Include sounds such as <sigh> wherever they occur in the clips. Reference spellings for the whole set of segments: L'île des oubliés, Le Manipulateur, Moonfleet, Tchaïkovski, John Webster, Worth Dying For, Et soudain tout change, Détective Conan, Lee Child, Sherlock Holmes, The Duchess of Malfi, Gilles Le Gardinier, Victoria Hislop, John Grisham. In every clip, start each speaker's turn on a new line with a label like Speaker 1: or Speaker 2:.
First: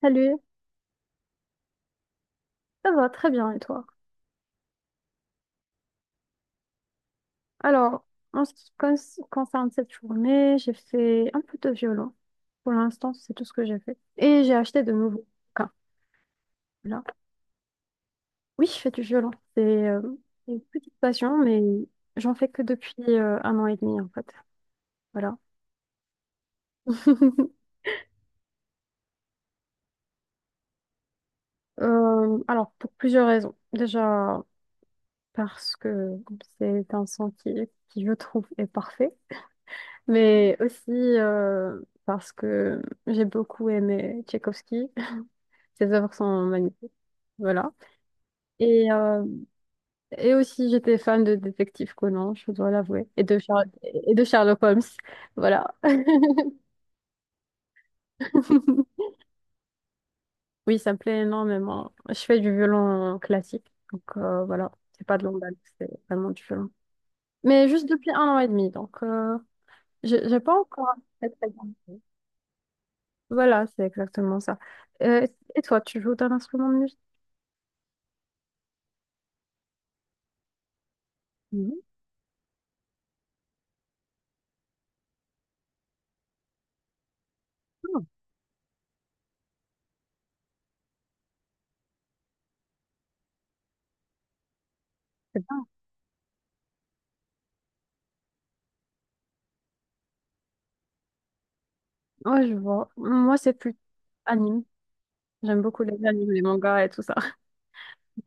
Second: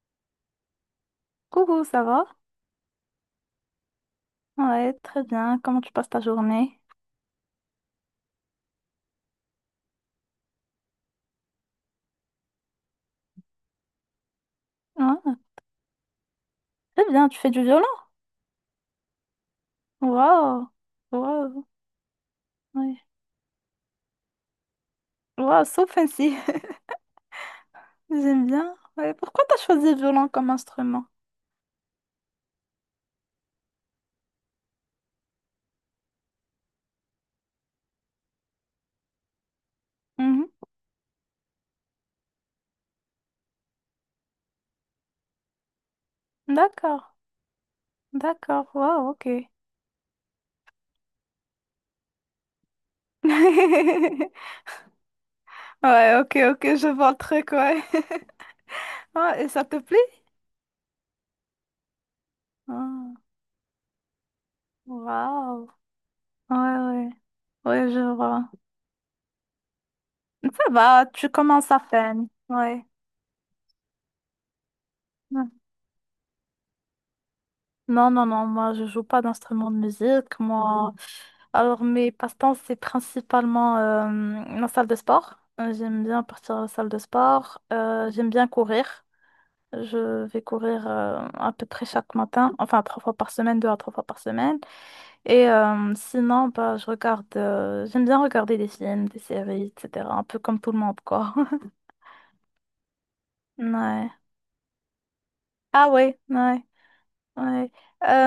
Speaker 1: Salut,
Speaker 2: Coucou, ça va?
Speaker 1: ça va très bien et toi?
Speaker 2: Ouais, très bien. Comment tu passes ta journée?
Speaker 1: Alors, en ce qui concerne cette journée, j'ai fait un peu de violon. Pour l'instant, c'est tout ce que j'ai fait. Et j'ai acheté de nouveaux
Speaker 2: Ouais,
Speaker 1: bouquins. Là.
Speaker 2: très bien. Tu fais du violon?
Speaker 1: Oui, je fais du violon. C'est euh, une
Speaker 2: Waouh!
Speaker 1: petite passion,
Speaker 2: Waouh!
Speaker 1: mais j'en fais que depuis
Speaker 2: Ouais.
Speaker 1: un an et demi en fait. Voilà.
Speaker 2: Waouh, so fancy.
Speaker 1: <laughs>
Speaker 2: <laughs> J'aime bien. Ouais, pourquoi t'as choisi le violon comme instrument?
Speaker 1: Alors, pour plusieurs raisons. Déjà, parce que c'est un son qui, je trouve, est parfait.
Speaker 2: Mhm.
Speaker 1: Mais aussi parce que j'ai beaucoup aimé Tchaïkovski. Ses œuvres sont magnifiques.
Speaker 2: D'accord.
Speaker 1: Voilà.
Speaker 2: D'accord.
Speaker 1: Et,
Speaker 2: Waouh,
Speaker 1: euh,
Speaker 2: ok.
Speaker 1: et aussi, j'étais fan de Détective Conan, je dois l'avouer, et de
Speaker 2: <laughs>
Speaker 1: Sherlock Holmes. Voilà.
Speaker 2: Ouais, ok, ok, je vois le truc, ouais.
Speaker 1: <laughs>
Speaker 2: Ouais, et ça te plaît?
Speaker 1: Oui, ça me plaît énormément. Je fais du violon
Speaker 2: Ah,
Speaker 1: classique, donc voilà, c'est pas de l'emballe,
Speaker 2: waouh.
Speaker 1: c'est vraiment du
Speaker 2: Ouais,
Speaker 1: violon.
Speaker 2: ouais.
Speaker 1: Mais juste
Speaker 2: Ouais, je
Speaker 1: depuis un an et
Speaker 2: vois.
Speaker 1: demi, donc j'ai pas
Speaker 2: Ça
Speaker 1: encore
Speaker 2: va,
Speaker 1: très
Speaker 2: tu
Speaker 1: très bien
Speaker 2: commences à
Speaker 1: joué.
Speaker 2: peine. Ouais.
Speaker 1: Voilà, c'est exactement ça. Euh,
Speaker 2: Ouais.
Speaker 1: et toi, tu joues d'un instrument de musique?
Speaker 2: Non, non, non, moi je joue pas d'instrument de musique. Moi,
Speaker 1: Mhm.
Speaker 2: alors, mes passe-temps, c'est principalement la salle de sport. J'aime bien partir à la salle de sport.
Speaker 1: Ah,
Speaker 2: J'aime bien courir. Je vais courir à peu près chaque matin, enfin trois fois par semaine, deux à trois fois par semaine.
Speaker 1: c'est
Speaker 2: Et
Speaker 1: bien.
Speaker 2: sinon, bah, je regarde, j'aime bien regarder des films, des séries, etc. Un peu comme tout le monde, quoi. <laughs>
Speaker 1: Ouais, je vois. Moi, c'est plus
Speaker 2: Ouais.
Speaker 1: anime. J'aime beaucoup
Speaker 2: Ah
Speaker 1: les
Speaker 2: ouais,
Speaker 1: animes, les
Speaker 2: ouais.
Speaker 1: mangas et tout ça.
Speaker 2: Ouais.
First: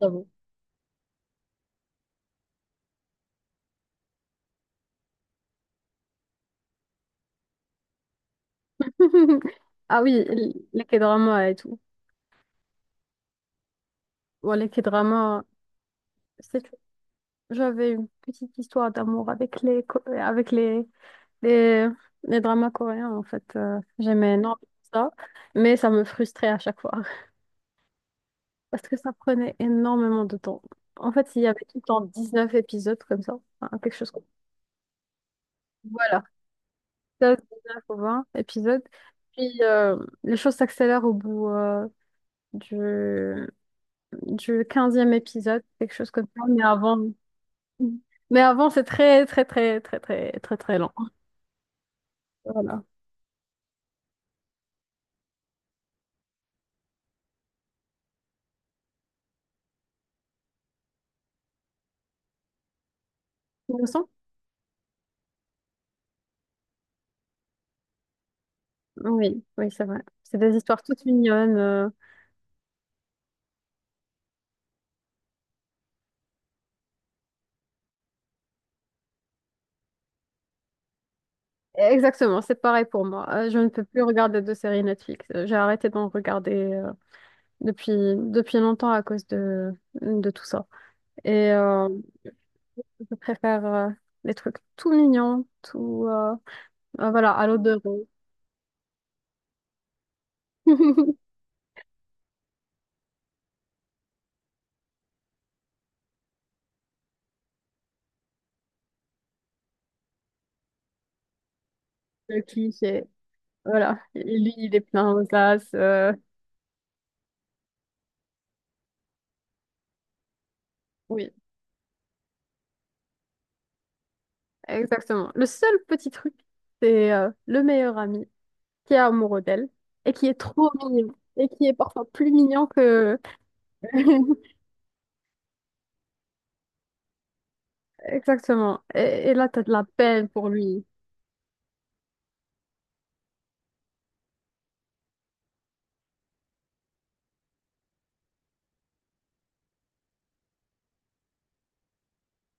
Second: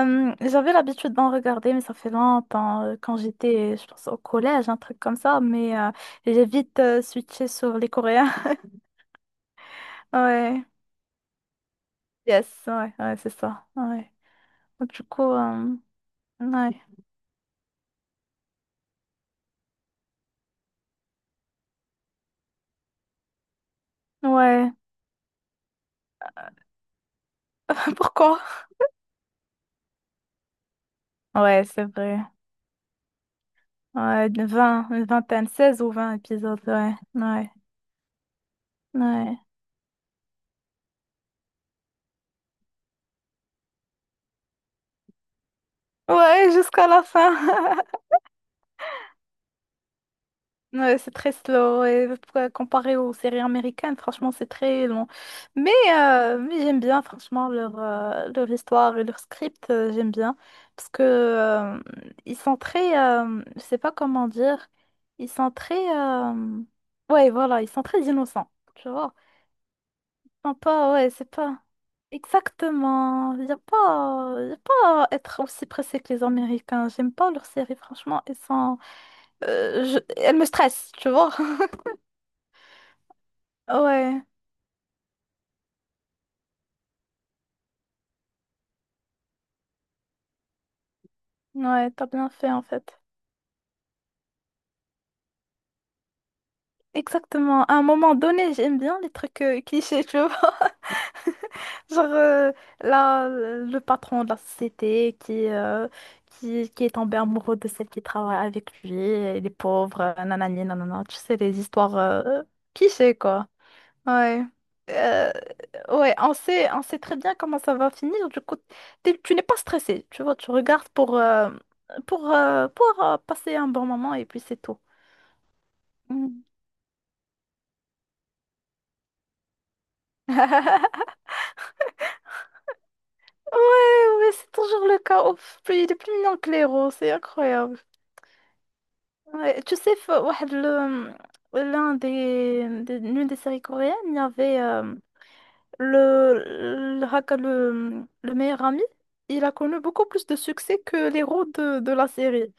Speaker 1: Bravo.
Speaker 2: j'avais l'habitude d'en regarder, mais ça fait longtemps, quand j'étais, je pense, au collège, un truc comme ça, mais j'ai vite switché sur les Coréens. <laughs>
Speaker 1: <laughs> Ah oui,
Speaker 2: Ouais,
Speaker 1: les K-dramas et tout.
Speaker 2: yes, ouais, ouais, c'est ça. Ouais.
Speaker 1: Bon, les
Speaker 2: Du coup,
Speaker 1: K-dramas, c'est que
Speaker 2: ouais.
Speaker 1: j'avais une petite histoire d'amour avec les avec les... les dramas coréens en fait. J'aimais énormément
Speaker 2: Ouais.
Speaker 1: ça, mais ça me frustrait à chaque fois <laughs>
Speaker 2: <laughs> Pourquoi?
Speaker 1: parce que ça prenait énormément de temps. En fait, il y
Speaker 2: Ouais,
Speaker 1: avait tout le
Speaker 2: c'est
Speaker 1: temps
Speaker 2: vrai.
Speaker 1: 19 épisodes comme ça. Enfin, quelque chose comme...
Speaker 2: Ouais, de 20, une vingtaine, 16 ou 20
Speaker 1: Voilà,
Speaker 2: épisodes, ouais.
Speaker 1: dix
Speaker 2: Ouais.
Speaker 1: neuf ou 20 épisodes.
Speaker 2: Ouais.
Speaker 1: Puis les choses s'accélèrent au bout du du 15e épisode, quelque chose comme ça.
Speaker 2: Ouais,
Speaker 1: Mais
Speaker 2: jusqu'à
Speaker 1: avant,
Speaker 2: la fin.
Speaker 1: mais avant, c'est très, très, très, très, très, très, très lent.
Speaker 2: Ouais, c'est très slow et
Speaker 1: Voilà.
Speaker 2: comparé aux séries américaines, franchement, c'est très long. Mais, mais j'aime bien, franchement, leur, leur histoire et leur script, j'aime bien. Parce que ils sont très, je sais pas
Speaker 1: Innocent?
Speaker 2: comment dire, ils sont très, ouais, voilà, ils sont très innocents, tu vois.
Speaker 1: Oui, oui, c'est vrai.
Speaker 2: Ils
Speaker 1: C'est
Speaker 2: sont
Speaker 1: des histoires
Speaker 2: pas,
Speaker 1: toutes
Speaker 2: ouais, c'est
Speaker 1: mignonnes.
Speaker 2: pas
Speaker 1: euh.
Speaker 2: exactement, il y a pas à être aussi pressé que les Américains. J'aime pas leurs séries, franchement, elles sont, elles me stressent, tu vois.
Speaker 1: Exactement, c'est pareil pour moi. Je ne peux plus
Speaker 2: Ouais,
Speaker 1: regarder de séries Netflix. J'ai arrêté d'en regarder depuis, depuis longtemps à cause de tout ça. Et
Speaker 2: ouais, t'as bien fait en fait.
Speaker 1: je préfère les trucs tout mignons, tout... voilà, à l'eau
Speaker 2: Exactement.
Speaker 1: de
Speaker 2: À un
Speaker 1: rose.
Speaker 2: moment donné, j'aime bien les trucs clichés, tu vois.
Speaker 1: <laughs>
Speaker 2: <laughs> Genre là, le patron de la société qui, qui est tombé amoureux de celle qui travaille avec lui, et les pauvres, nanani, nanana. Tu sais, les histoires
Speaker 1: Le cliché.
Speaker 2: clichés, quoi.
Speaker 1: Voilà. Et
Speaker 2: Ouais.
Speaker 1: lui, il est plein aux
Speaker 2: Euh,
Speaker 1: as.
Speaker 2: ouais, on sait très bien comment ça va finir. Du coup, tu n'es pas stressé, tu vois. Tu regardes pour,
Speaker 1: Oui,
Speaker 2: euh, pour, euh, pour euh, passer un bon moment et puis c'est tout.
Speaker 1: exactement. Le seul petit truc,
Speaker 2: Mm.
Speaker 1: c'est le meilleur ami qui est amoureux d'elle et qui est trop mignon et qui est parfois plus mignon que...
Speaker 2: Ouais, ouais, c'est
Speaker 1: <laughs>
Speaker 2: toujours le cas. Ouf, il est plus mignon que les roses, c'est incroyable.
Speaker 1: Exactement. Et là, t'as
Speaker 2: Ouais,
Speaker 1: de
Speaker 2: tu
Speaker 1: la
Speaker 2: sais,
Speaker 1: peine pour lui.
Speaker 2: l'un des, l'une des séries coréennes, il y avait le, le meilleur ami. Il a connu beaucoup plus de succès que l'héros de la série.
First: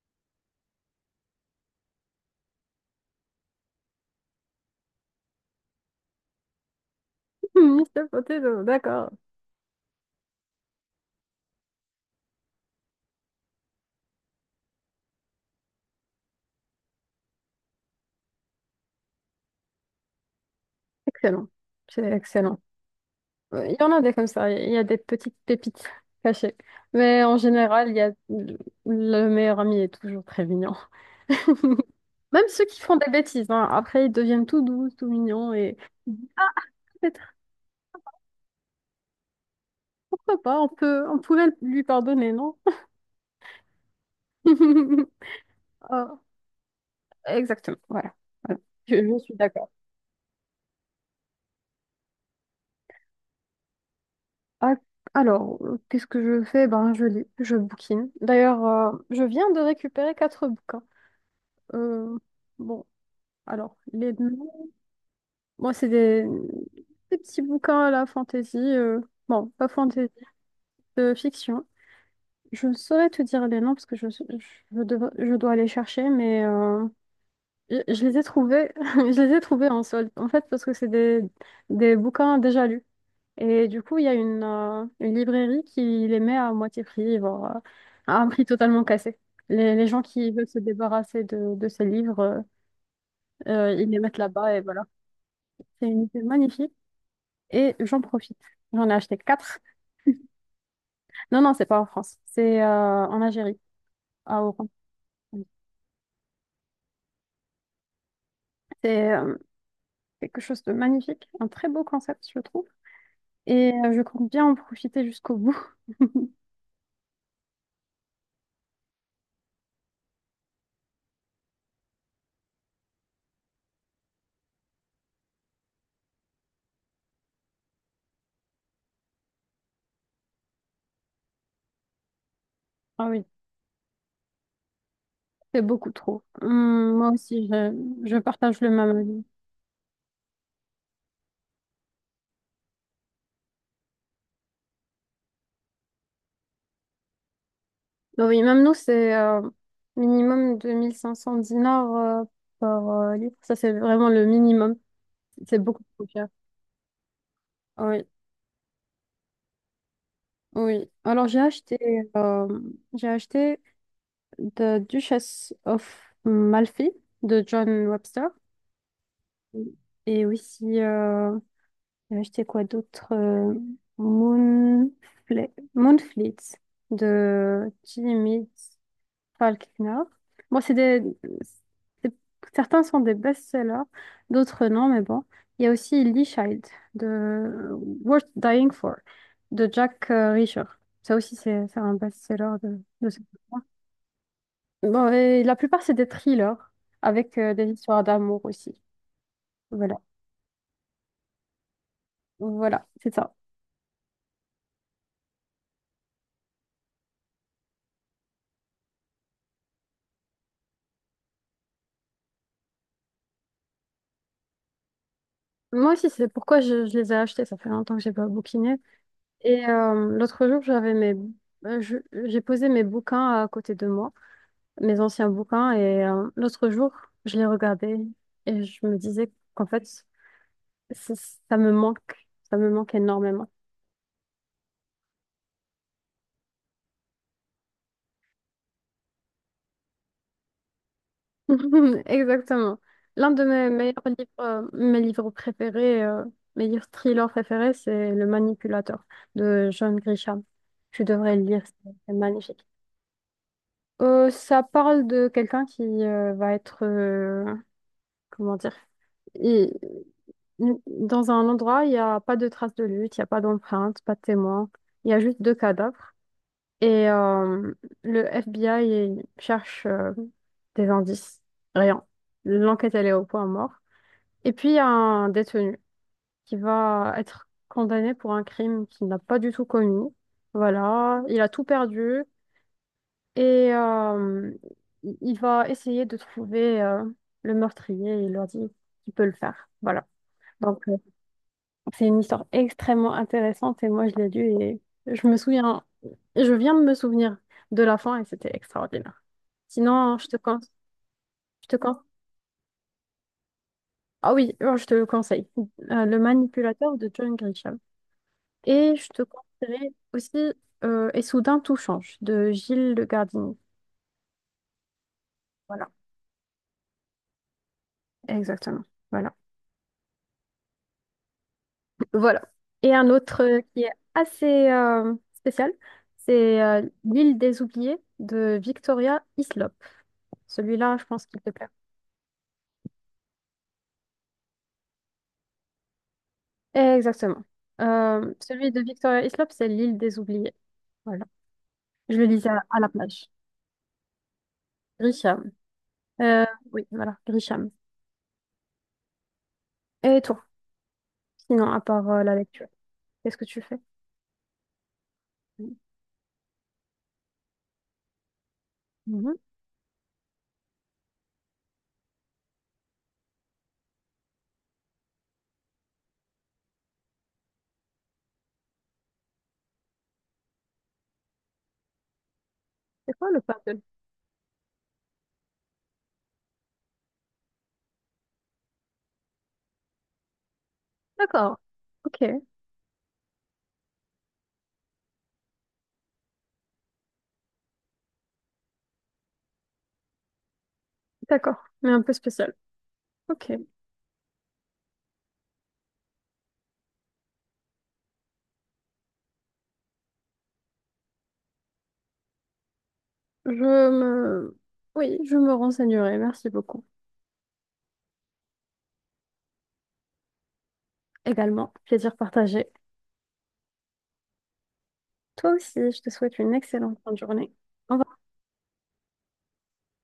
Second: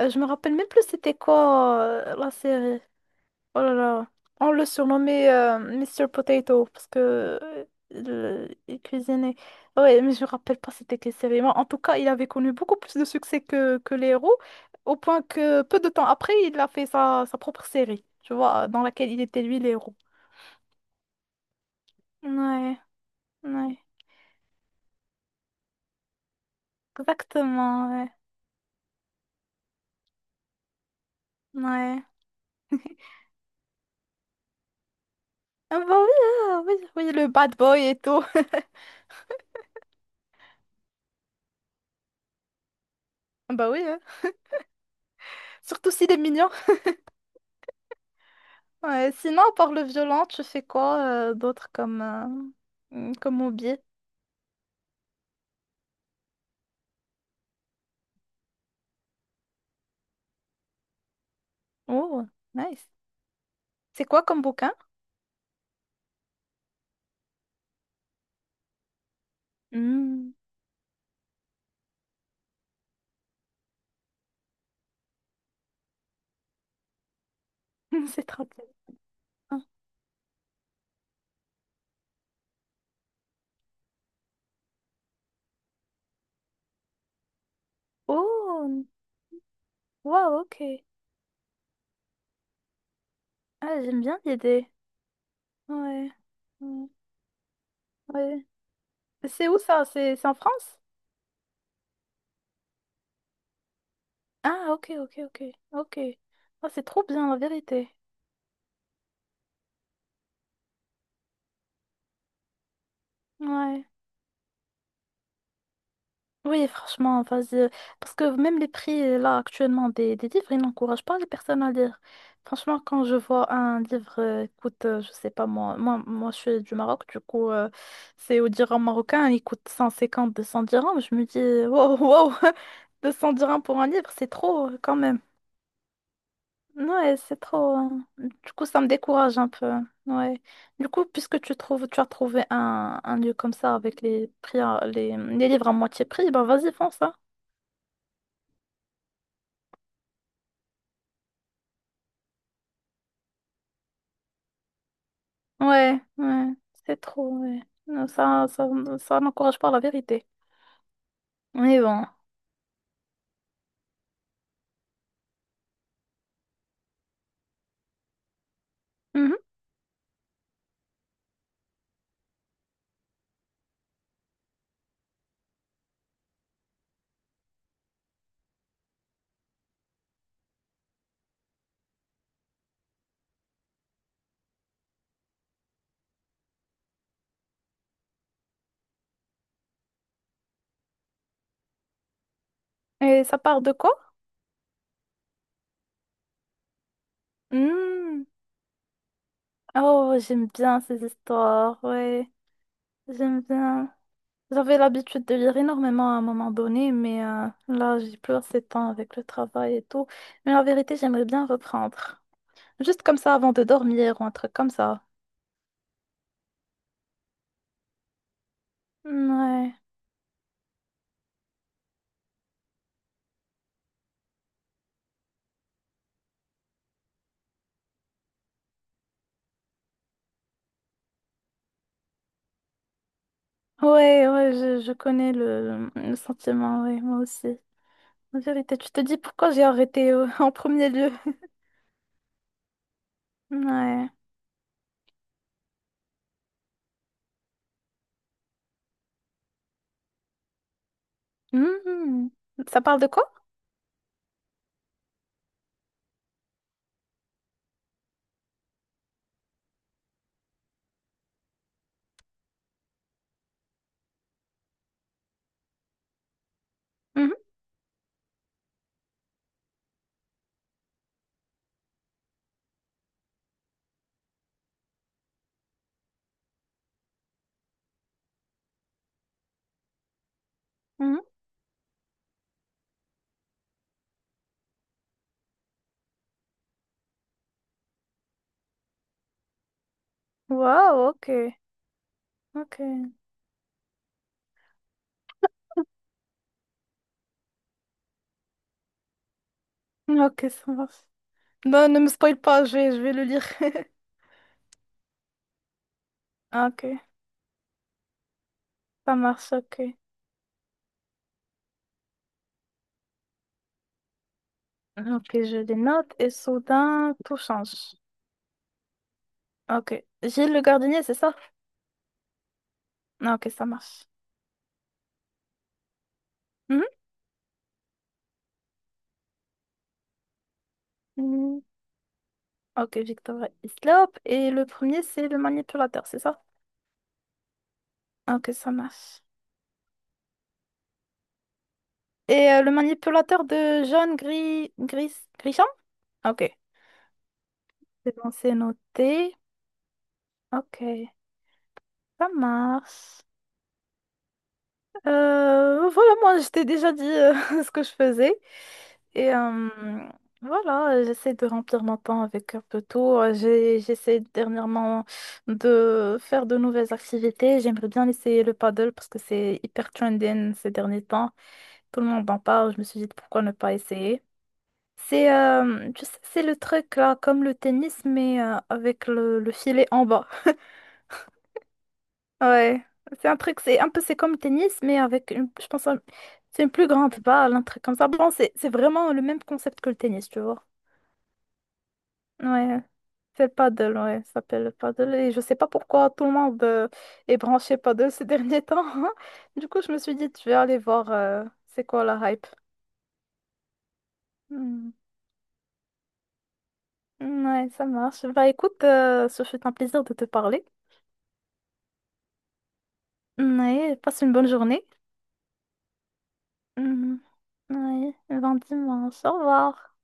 Speaker 2: Je me rappelle même plus c'était quoi la série. Oh là là. On le surnommait Mr. Potato parce
Speaker 1: <laughs>
Speaker 2: que
Speaker 1: M. Potato,
Speaker 2: il
Speaker 1: d'accord.
Speaker 2: cuisinait. Ouais, mais je me rappelle pas c'était quelle série. Mais en tout cas, il avait connu beaucoup plus de succès que les héros, au point que peu de temps après, il a fait sa propre série, tu vois, dans laquelle il était lui les héros.
Speaker 1: Excellent. C'est excellent.
Speaker 2: Ouais,
Speaker 1: Il
Speaker 2: ouais,
Speaker 1: y en a des comme ça. Il y a des petites pépites cachées. Mais en général,
Speaker 2: exactement,
Speaker 1: il y
Speaker 2: ouais,
Speaker 1: a le meilleur ami est toujours très mignon.
Speaker 2: ouais.
Speaker 1: <laughs> Même ceux qui font des bêtises, hein, après, ils deviennent tout doux, tout mignons et...
Speaker 2: Ah bah oui, ah oui, oui, le bad boy et tout.
Speaker 1: Pourquoi pas? On pouvait lui pardonner, non?
Speaker 2: <laughs> Ah bah oui, hein.
Speaker 1: <laughs>
Speaker 2: Surtout s'il est
Speaker 1: Ah,
Speaker 2: mignon.
Speaker 1: exactement, voilà. Voilà. Je,
Speaker 2: Ouais,
Speaker 1: je suis
Speaker 2: sinon,
Speaker 1: d'accord.
Speaker 2: par le violent, tu fais quoi d'autre comme, comme hobby?
Speaker 1: Ah, alors, qu'est-ce que je fais? Ben, je lis, je bouquine. D'ailleurs, je viens de récupérer quatre bouquins. Euh,
Speaker 2: Oh,
Speaker 1: bon,
Speaker 2: nice.
Speaker 1: alors,
Speaker 2: C'est
Speaker 1: les
Speaker 2: quoi comme
Speaker 1: noms,
Speaker 2: bouquin?
Speaker 1: moi, des petits bouquins à la fantaisie. Pas fantaisie,
Speaker 2: Hmm.
Speaker 1: de fiction. Je ne saurais te dire les noms parce que je dois aller chercher, mais je
Speaker 2: <laughs>
Speaker 1: les ai
Speaker 2: C'est trop bien.
Speaker 1: trouvés, <laughs> je les ai trouvés en solde, en fait, parce que des bouquins déjà lus. Et du coup, il y a une librairie qui les met à moitié prix, voire à un prix totalement
Speaker 2: Oh,
Speaker 1: cassé. Les gens qui
Speaker 2: wow,
Speaker 1: veulent se
Speaker 2: ok.
Speaker 1: débarrasser de ces livres,
Speaker 2: Ah,
Speaker 1: ils les
Speaker 2: j'aime
Speaker 1: mettent
Speaker 2: bien
Speaker 1: là-bas et
Speaker 2: l'idée.
Speaker 1: voilà. C'est une
Speaker 2: Ouais,
Speaker 1: idée magnifique
Speaker 2: ouais.
Speaker 1: et j'en profite.
Speaker 2: Ouais.
Speaker 1: J'en ai acheté
Speaker 2: C'est où
Speaker 1: quatre.
Speaker 2: ça? C'est en France?
Speaker 1: Non, non, c'est pas en France, c'est en Algérie, à Oran.
Speaker 2: Ah, ok, ok, ok, ok. Ah, c'est trop bien, la vérité.
Speaker 1: C'est quelque chose de magnifique, un très beau concept, je trouve. Et
Speaker 2: Ouais.
Speaker 1: je compte bien en profiter jusqu'au bout.
Speaker 2: Oui, franchement, vas-y. Parce que même les prix, là, actuellement, des livres, ils n'encouragent pas les personnes à lire. Franchement, quand je vois un livre coûte, je sais pas moi, je suis du Maroc, du coup, c'est au dirham marocain, il coûte 152 200 dirhams. Je me dis, wow, wow, <laughs>
Speaker 1: Ah oui.
Speaker 2: 200 dirhams pour un livre, c'est trop quand même.
Speaker 1: C'est beaucoup trop. Moi
Speaker 2: Ouais, c'est
Speaker 1: aussi,
Speaker 2: trop, hein.
Speaker 1: je
Speaker 2: Du
Speaker 1: partage
Speaker 2: coup,
Speaker 1: le
Speaker 2: ça me
Speaker 1: même avis.
Speaker 2: décourage un peu. Ouais. Du coup, puisque tu trouves, tu as trouvé un lieu comme ça avec les prix, les livres à moitié prix, ben vas-y, fonce, hein.
Speaker 1: Bah oui, même nous, c'est minimum 2 500 dinars euh, par livre. Ça, c'est vraiment le minimum. C'est beaucoup
Speaker 2: Ouais,
Speaker 1: trop cher.
Speaker 2: ouais, c'est trop, ouais.
Speaker 1: Ah oui,
Speaker 2: Non, ça n'encourage pas la vérité.
Speaker 1: oui. Alors,
Speaker 2: Mais bon.
Speaker 1: euh, j'ai acheté The Duchess of Malfi de John Webster.
Speaker 2: Mhm.
Speaker 1: Et aussi, j'ai acheté quoi d'autre? Moonfleet de Jimmy. Pas le Knorr. Bon, c'est- certains sont des best-sellers, d'autres non, mais bon. Il y a aussi Lee Child de Worth Dying For de Jack Reacher. Ça aussi, c'est un best-seller de ce
Speaker 2: Et ça part
Speaker 1: moment.
Speaker 2: de quoi?
Speaker 1: Bon, et la plupart, c'est des thrillers avec des histoires
Speaker 2: Hmm.
Speaker 1: d'amour aussi. Voilà.
Speaker 2: Oh, j'aime bien ces histoires, ouais.
Speaker 1: Voilà, c'est ça.
Speaker 2: J'aime bien. J'avais l'habitude de lire énormément à un moment donné, mais là, j'ai plus assez de temps avec le travail et tout. Mais la vérité, j'aimerais bien reprendre. Juste comme ça avant de dormir ou un truc comme ça.
Speaker 1: Moi aussi, c'est pourquoi je les ai achetés. Ça fait longtemps que j'ai pas bouquiné. Et
Speaker 2: Ouais.
Speaker 1: l'autre jour, euh, je- j'ai posé mes bouquins à côté de moi, mes anciens bouquins. Et l'autre jour, je les regardais et je me disais qu'en fait, ça ça me manque, ça me manque énormément.
Speaker 2: Ouais, ouais, je connais le sentiment, ouais, moi aussi. En vérité, tu te dis pourquoi j'ai arrêté <laughs> en premier lieu.
Speaker 1: <laughs> Exactement. L'un de mes meilleurs
Speaker 2: Ouais.
Speaker 1: livres, mes livres préférés, mes livres thrillers préférés, c'est Le Manipulateur de John Grisham. Tu devrais le lire, c'est
Speaker 2: Mhm.
Speaker 1: magnifique.
Speaker 2: Ça parle de quoi?
Speaker 1: Ça parle de quelqu'un qui va être, comment dire, il- dans un endroit, il n'y a pas de traces de lutte, il n'y a pas d'empreinte, pas de témoins, il y a juste deux cadavres. Et
Speaker 2: Mhm,
Speaker 1: le FBI cherche des indices, rien. L'enquête, elle est au point mort. Et puis, il y a un détenu qui va être condamné pour un crime qu'il n'a pas du tout commis.
Speaker 2: mhm.
Speaker 1: Voilà, il a tout perdu et il va essayer de trouver le meurtrier et il leur dit qu'il peut le faire. Voilà. Donc,
Speaker 2: Wow, ok.
Speaker 1: c'est une histoire
Speaker 2: Ok.
Speaker 1: extrêmement intéressante et moi, je l'ai lue et je me souviens, je viens de me souvenir de la fin et c'était extraordinaire. Sinon,
Speaker 2: Ok, ça marche.
Speaker 1: je te
Speaker 2: Non, ne
Speaker 1: con-
Speaker 2: me spoil pas, je vais le lire. <laughs>
Speaker 1: ah oui, je te le conseille. Le
Speaker 2: Ok,
Speaker 1: Manipulateur de John Grisham. Et je
Speaker 2: ça
Speaker 1: te
Speaker 2: marche, ok.
Speaker 1: conseillerais aussi Et soudain tout change de Gilles Le Gardinier.
Speaker 2: Ok, je les
Speaker 1: Voilà,
Speaker 2: note et soudain, tout change.
Speaker 1: exactement. Voilà.
Speaker 2: Ok. Gilles le gardinier, c'est ça?
Speaker 1: Voilà. Et un autre
Speaker 2: Ok, ça
Speaker 1: qui est
Speaker 2: marche.
Speaker 1: assez spécial, c'est
Speaker 2: Mhm.
Speaker 1: L'île des oubliés de Victoria Hislop. Celui-là, je pense qu'il te
Speaker 2: Mhm.
Speaker 1: plaît.
Speaker 2: Ok, Victor Islop. Et le premier, c'est le manipulateur, c'est ça?
Speaker 1: Exactement.
Speaker 2: Ok,
Speaker 1: Celui
Speaker 2: ça
Speaker 1: de
Speaker 2: marche.
Speaker 1: Victoria Hislop c'est L'île des oubliés. Voilà. Je le lisais
Speaker 2: Et le
Speaker 1: à la plage.
Speaker 2: manipulateur de jaune gris,
Speaker 1: Grisham.
Speaker 2: grison?
Speaker 1: Euh,
Speaker 2: Ok.
Speaker 1: oui, voilà, Grisham.
Speaker 2: C'est bon, c'est noté.
Speaker 1: Et toi,
Speaker 2: Ok,
Speaker 1: sinon, à part
Speaker 2: ça
Speaker 1: la lecture,
Speaker 2: marche.
Speaker 1: qu'est-ce que tu fais?
Speaker 2: Voilà, moi, je t'ai déjà dit <laughs> ce que je faisais. Et
Speaker 1: Mhm.
Speaker 2: voilà, j'essaie de remplir mon temps avec un peu tout. J'essaie dernièrement de faire de nouvelles activités. J'aimerais bien essayer le paddle parce que c'est hyper trending ces derniers temps. Tout le monde en parle. Je me suis dit
Speaker 1: C'est quoi le
Speaker 2: pourquoi ne
Speaker 1: pape?
Speaker 2: pas essayer. C'est tu sais, c'est le truc là, comme le tennis, mais avec le filet en bas.
Speaker 1: D'accord. Ok.
Speaker 2: Ouais, c'est un truc, c'est un peu, c'est comme le tennis, mais avec, je pense, c'est une plus grande balle, un truc comme ça. Bon, c'est vraiment le même concept que le tennis, tu vois.
Speaker 1: D'accord. Mais un peu spécial.
Speaker 2: Ouais, c'est le
Speaker 1: Ok.
Speaker 2: paddle, ouais, ça s'appelle le paddle. Et je sais pas pourquoi tout le monde est branché paddle ces derniers temps. <laughs> Du coup, je me suis dit, tu vais aller voir c'est quoi la hype.
Speaker 1: Je me...
Speaker 2: Hmm.
Speaker 1: oui, je me renseignerai. Merci beaucoup.
Speaker 2: Ouais, ça marche. Bah écoute, ce fut un plaisir de te parler.
Speaker 1: Également, plaisir partagé.
Speaker 2: Ouais, passe une bonne journée.
Speaker 1: Toi aussi, je te souhaite une excellente fin de
Speaker 2: Mhm.
Speaker 1: journée. Au
Speaker 2: Ouais,
Speaker 1: revoir.
Speaker 2: ben dis au revoir.